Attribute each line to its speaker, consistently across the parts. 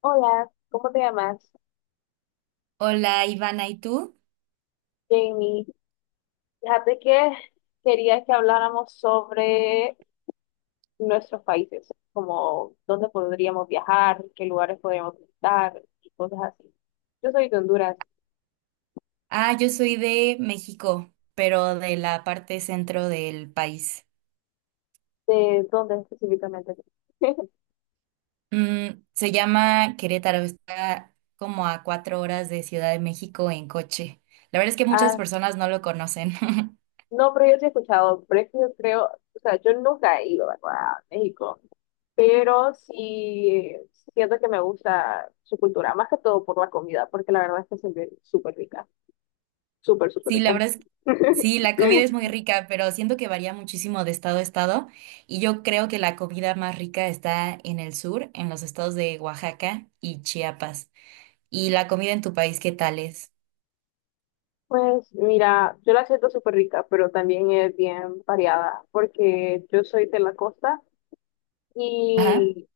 Speaker 1: Hola, ¿cómo te llamas?
Speaker 2: Hola Ivana, ¿y tú?
Speaker 1: Jamie. Fíjate que quería que habláramos sobre nuestros países, como dónde podríamos viajar, qué lugares podríamos visitar y cosas así. Yo soy de Honduras.
Speaker 2: Ah, yo soy de México, pero de la parte centro del país.
Speaker 1: ¿De dónde específicamente?
Speaker 2: Se llama Querétaro, está como a 4 horas de Ciudad de México en coche. La verdad es que muchas
Speaker 1: Ah,
Speaker 2: personas no lo conocen.
Speaker 1: no, pero yo sí he escuchado, pero es que yo creo, o sea, yo nunca he ido, ¿verdad? A México, pero sí siento que me gusta su cultura, más que todo por la comida, porque la verdad es que se ve súper rica. Súper, súper
Speaker 2: Sí,
Speaker 1: rica.
Speaker 2: la verdad es que sí, la comida es muy rica, pero siento que varía muchísimo de estado a estado. Y yo creo que la comida más rica está en el sur, en los estados de Oaxaca y Chiapas. ¿Y la comida en tu país qué tal es?
Speaker 1: Pues mira, yo la siento súper rica, pero también es bien variada, porque yo soy de la costa
Speaker 2: Ajá.
Speaker 1: y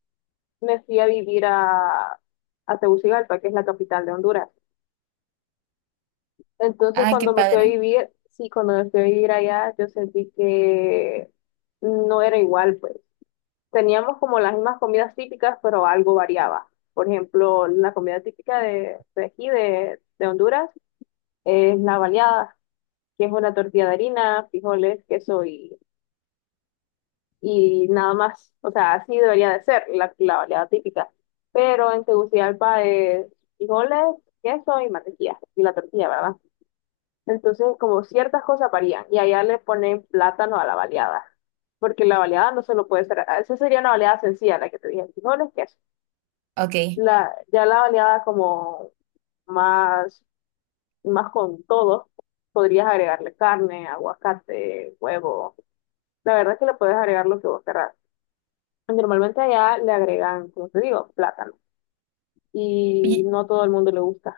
Speaker 1: me fui a vivir a Tegucigalpa, que es la capital de Honduras. Entonces
Speaker 2: Ay, qué
Speaker 1: cuando me fui a
Speaker 2: padre.
Speaker 1: vivir, sí, cuando me fui a vivir allá, yo sentí que no era igual, pues. Teníamos como las mismas comidas típicas, pero algo variaba. Por ejemplo, la comida típica de aquí, de Honduras, es la baleada, que es una tortilla de harina, frijoles, queso y nada más. O sea, así debería de ser la variedad típica. Pero en Tegucigalpa es frijoles, queso y mantequilla, y la tortilla, ¿verdad? Entonces, como ciertas cosas varían, y allá le ponen plátano a la baleada, porque la baleada no solo puede ser, esa sería una baleada sencilla, la que te dije, frijoles, queso.
Speaker 2: Ok.
Speaker 1: La, ya la baleada como más, más con todo, podrías agregarle carne, aguacate, huevo. La verdad es que le puedes agregar lo que vos querrás. Normalmente allá le agregan, como te digo, plátano. Y
Speaker 2: Y
Speaker 1: no todo el mundo le gusta.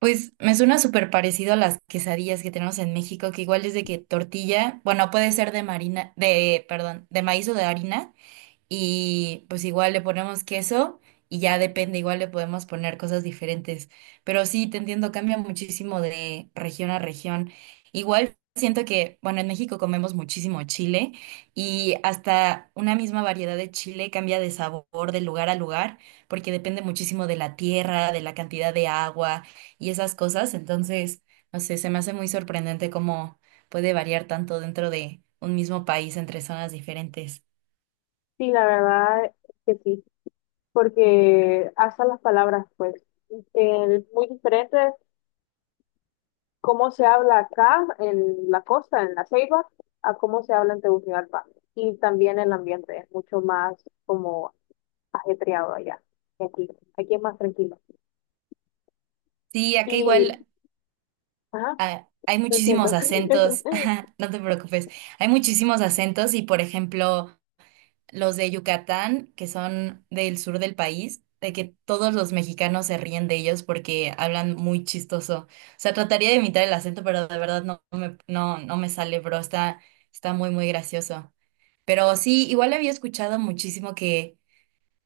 Speaker 2: pues me suena súper parecido a las quesadillas que tenemos en México, que igual es de que tortilla, bueno, puede ser de marina, de, perdón, de maíz o de harina, y pues igual le ponemos queso y ya depende, igual le podemos poner cosas diferentes. Pero sí, te entiendo, cambia muchísimo de región a región. Igual siento que, bueno, en México comemos muchísimo chile y hasta una misma variedad de chile cambia de sabor de lugar a lugar porque depende muchísimo de la tierra, de la cantidad de agua y esas cosas. Entonces, no sé, se me hace muy sorprendente cómo puede variar tanto dentro de un mismo país entre zonas diferentes.
Speaker 1: Sí, la verdad es que sí. Porque hasta las palabras, pues, muy diferentes. Cómo se habla acá en la costa, en la Ceiba, a cómo se habla en Tegucigalpa. Y también el ambiente es mucho más como ajetreado allá que aquí. Aquí es más tranquilo.
Speaker 2: Sí, acá
Speaker 1: Y,
Speaker 2: igual.
Speaker 1: ajá,
Speaker 2: Ah, hay
Speaker 1: lo siento.
Speaker 2: muchísimos acentos, no te preocupes, hay muchísimos acentos y por ejemplo los de Yucatán, que son del sur del país, de que todos los mexicanos se ríen de ellos porque hablan muy chistoso. O sea, trataría de imitar el acento, pero de verdad no, no me sale, bro, está muy, muy gracioso. Pero sí, igual había escuchado muchísimo que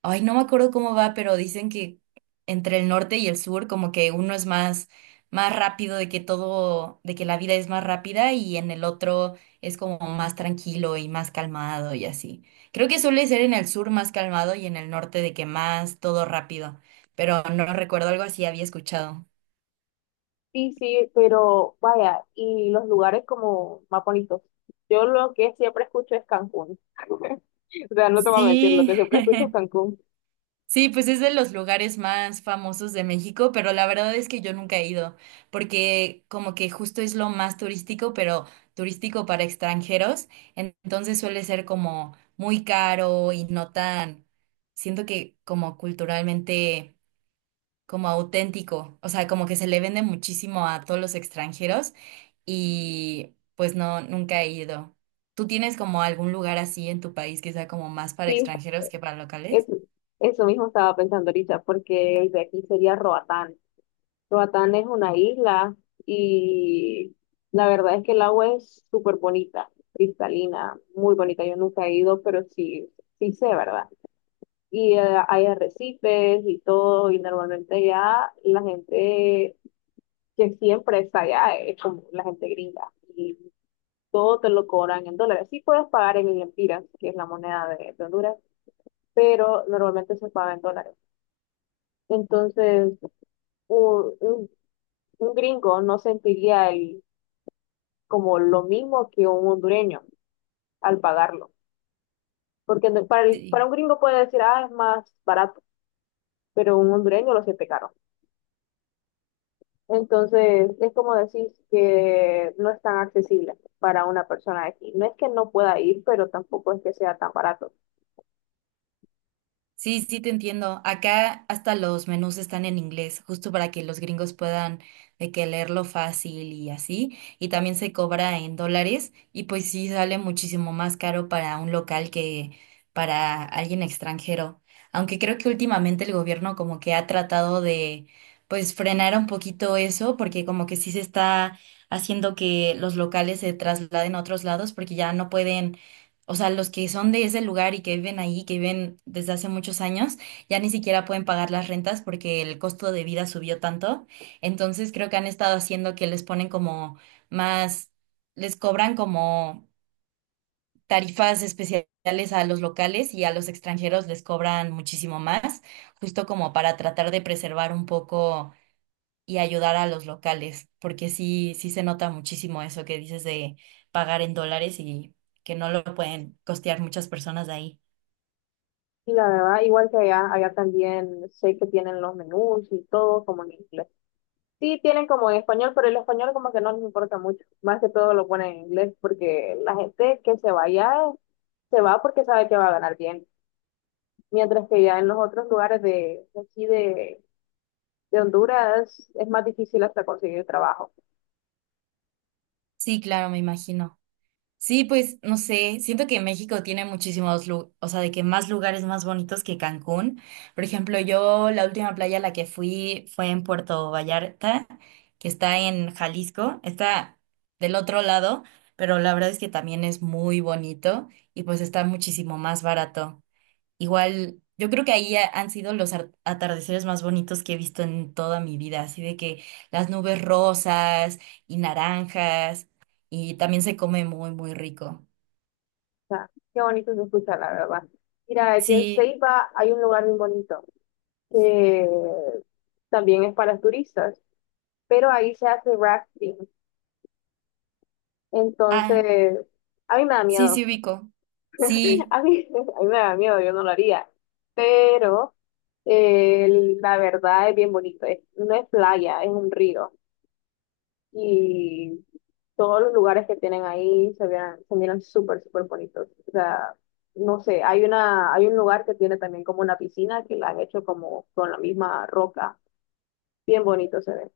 Speaker 2: ay, no me acuerdo cómo va, pero dicen que entre el norte y el sur, como que uno es más, más rápido, de que todo, de que la vida es más rápida y en el otro es como más tranquilo y más calmado y así. Creo que suele ser en el sur más calmado y en el norte de que más todo rápido, pero no recuerdo algo así, había escuchado.
Speaker 1: Sí, sí, pero vaya, y los lugares como más bonitos. Yo lo que siempre escucho es Cancún. O sea, no te voy a mentir, lo
Speaker 2: Sí.
Speaker 1: que siempre escucho es Cancún.
Speaker 2: Sí, pues es de los lugares más famosos de México, pero la verdad es que yo nunca he ido, porque como que justo es lo más turístico, pero turístico para extranjeros, entonces suele ser como muy caro y no tan, siento que como culturalmente, como auténtico, o sea, como que se le vende muchísimo a todos los extranjeros y pues no, nunca he ido. ¿Tú tienes como algún lugar así en tu país que sea como más para
Speaker 1: Sí,
Speaker 2: extranjeros que para
Speaker 1: es-
Speaker 2: locales?
Speaker 1: eso mismo estaba pensando ahorita, porque el de aquí sería Roatán. Roatán es una isla y la verdad es que el agua es súper bonita, cristalina, muy bonita. Yo nunca he ido, pero sí, sí sé, ¿verdad? Y hay arrecifes y todo, y normalmente ya la gente que siempre está allá, es como la gente gringa, y todo te lo cobran en dólares. Sí puedes pagar en lempiras, que es la moneda de Honduras, pero normalmente se paga en dólares. Entonces, un, un- un gringo no sentiría como lo mismo que un hondureño al pagarlo, porque para
Speaker 2: Sí.
Speaker 1: un gringo puede decir, ah, es más barato, pero un hondureño lo siente caro. Entonces, es como decís que no es tan accesible para una persona de aquí. No es que no pueda ir, pero tampoco es que sea tan barato.
Speaker 2: Sí, sí, te entiendo. Acá hasta los menús están en inglés, justo para que los gringos puedan de que leerlo fácil y así. Y también se cobra en dólares y pues sí sale muchísimo más caro para un local que para alguien extranjero. Aunque creo que últimamente el gobierno como que ha tratado de pues frenar un poquito eso porque como que sí se está haciendo que los locales se trasladen a otros lados porque ya no pueden, o sea, los que son de ese lugar y que viven ahí, que viven desde hace muchos años, ya ni siquiera pueden pagar las rentas porque el costo de vida subió tanto. Entonces creo que han estado haciendo que les ponen como más, les cobran como tarifas especiales a los locales y a los extranjeros les cobran muchísimo más, justo como para tratar de preservar un poco y ayudar a los locales, porque sí, sí se nota muchísimo eso que dices de pagar en dólares y que no lo pueden costear muchas personas de ahí.
Speaker 1: Y la verdad, igual que allá, allá también sé que tienen los menús y todo como en inglés. Sí, tienen como en español, pero el español como que no les importa mucho. Más que todo lo ponen en inglés porque la gente que se vaya se va porque sabe que va a ganar bien. Mientras que ya en los otros lugares de aquí de Honduras es más difícil hasta conseguir trabajo.
Speaker 2: Sí, claro, me imagino. Sí, pues no sé, siento que México tiene muchísimos, o sea, de que más lugares más bonitos que Cancún. Por ejemplo, yo la última playa a la que fui fue en Puerto Vallarta, que está en Jalisco, está del otro lado, pero la verdad es que también es muy bonito y pues está muchísimo más barato. Igual, yo creo que ahí han sido los atardeceres más bonitos que he visto en toda mi vida, así de que las nubes rosas y naranjas, y también se come muy, muy rico.
Speaker 1: Sea, qué bonito se escucha, la verdad. Mira, aquí en
Speaker 2: Sí,
Speaker 1: Ceiba hay un lugar muy bonito que también es para turistas, pero ahí se hace rafting.
Speaker 2: ah,
Speaker 1: Entonces, a mí me da
Speaker 2: sí,
Speaker 1: miedo.
Speaker 2: sí ubico. Sí,
Speaker 1: A mí me da miedo, yo no lo haría. Pero la verdad es bien bonito. No es playa, es un río. Y todos los lugares que tienen ahí se miran súper, súper bonitos. O sea, no sé, hay un lugar que tiene también como una piscina que la han hecho como con la misma roca. Bien bonito se ve.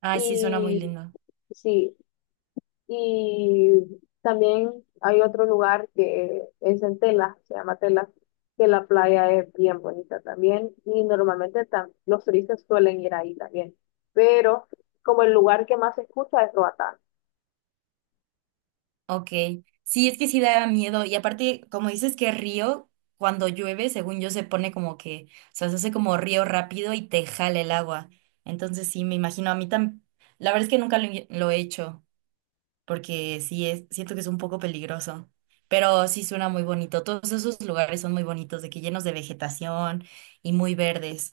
Speaker 2: ay, sí, suena muy
Speaker 1: Y
Speaker 2: lindo.
Speaker 1: sí, y también hay otro lugar que es en Tela, se llama Tela, que la playa es bien bonita también. Y normalmente los turistas suelen ir ahí también. Pero como el lugar que más se escucha es Roatán.
Speaker 2: Ok, sí, es que sí da miedo, y aparte, como dices que río, cuando llueve, según yo, se pone como que, o sea, se hace como río rápido y te jala el agua. Entonces, sí, me imagino, a mí también, la verdad es que nunca lo he hecho, porque sí es, siento que es un poco peligroso, pero sí suena muy bonito. Todos esos lugares son muy bonitos, de que llenos de vegetación y muy verdes.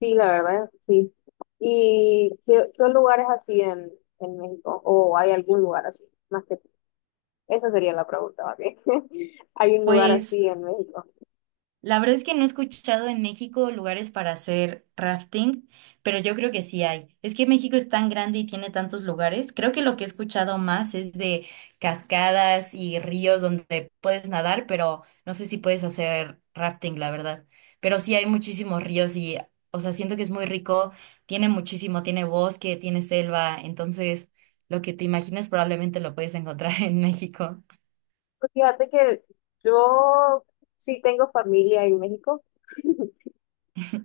Speaker 1: Sí, la verdad, sí. ¿Y qué, qué lugares así en México? ¿O hay algún lugar así? Más que esa sería la pregunta, ¿ok? ¿Hay un lugar
Speaker 2: Pues
Speaker 1: así en México?
Speaker 2: la verdad es que no he escuchado en México lugares para hacer rafting, pero yo creo que sí hay. Es que México es tan grande y tiene tantos lugares. Creo que lo que he escuchado más es de cascadas y ríos donde puedes nadar, pero no sé si puedes hacer rafting, la verdad. Pero sí hay muchísimos ríos y, o sea, siento que es muy rico, tiene muchísimo, tiene bosque, tiene selva, entonces lo que te imagines probablemente lo puedes encontrar en México.
Speaker 1: Pues fíjate que yo sí tengo familia en México,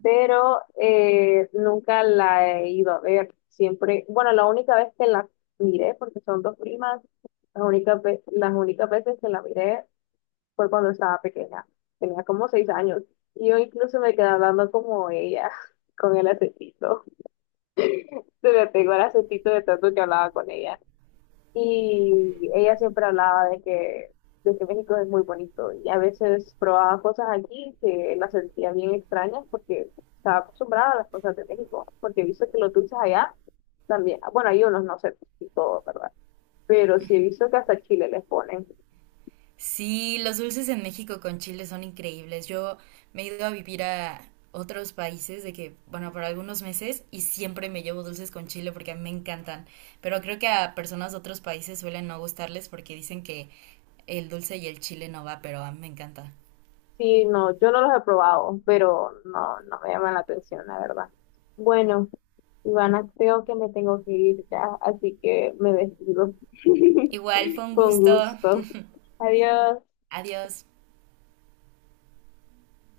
Speaker 1: pero nunca la he ido a ver. Siempre, bueno, la única vez que la miré, porque son dos primas, las únicas veces que la miré fue cuando estaba pequeña, tenía como 6 años, y yo incluso me quedé hablando como ella, con el acentito, se me pegó el acentito de tanto que hablaba con ella, y ella siempre hablaba de que México es muy bonito, y a veces probaba cosas aquí que las sentía bien extrañas porque estaba acostumbrada a las cosas de México, porque he visto que los dulces allá también, bueno, hay unos, no sé, y todo, ¿verdad? Pero sí he visto que hasta chile les ponen.
Speaker 2: Sí, los dulces en México con chile son increíbles. Yo me he ido a vivir a otros países de que, bueno, por algunos meses y siempre me llevo dulces con chile porque a mí me encantan. Pero creo que a personas de otros países suelen no gustarles porque dicen que el dulce y el chile no va, pero a mí me encanta.
Speaker 1: Sí, no, yo no los he probado, pero no, no me llaman la atención, la verdad. Bueno, Ivana, creo que me tengo que ir ya, así que me despido.
Speaker 2: Igual, fue un
Speaker 1: Con
Speaker 2: gusto.
Speaker 1: gusto. Adiós.
Speaker 2: Adiós.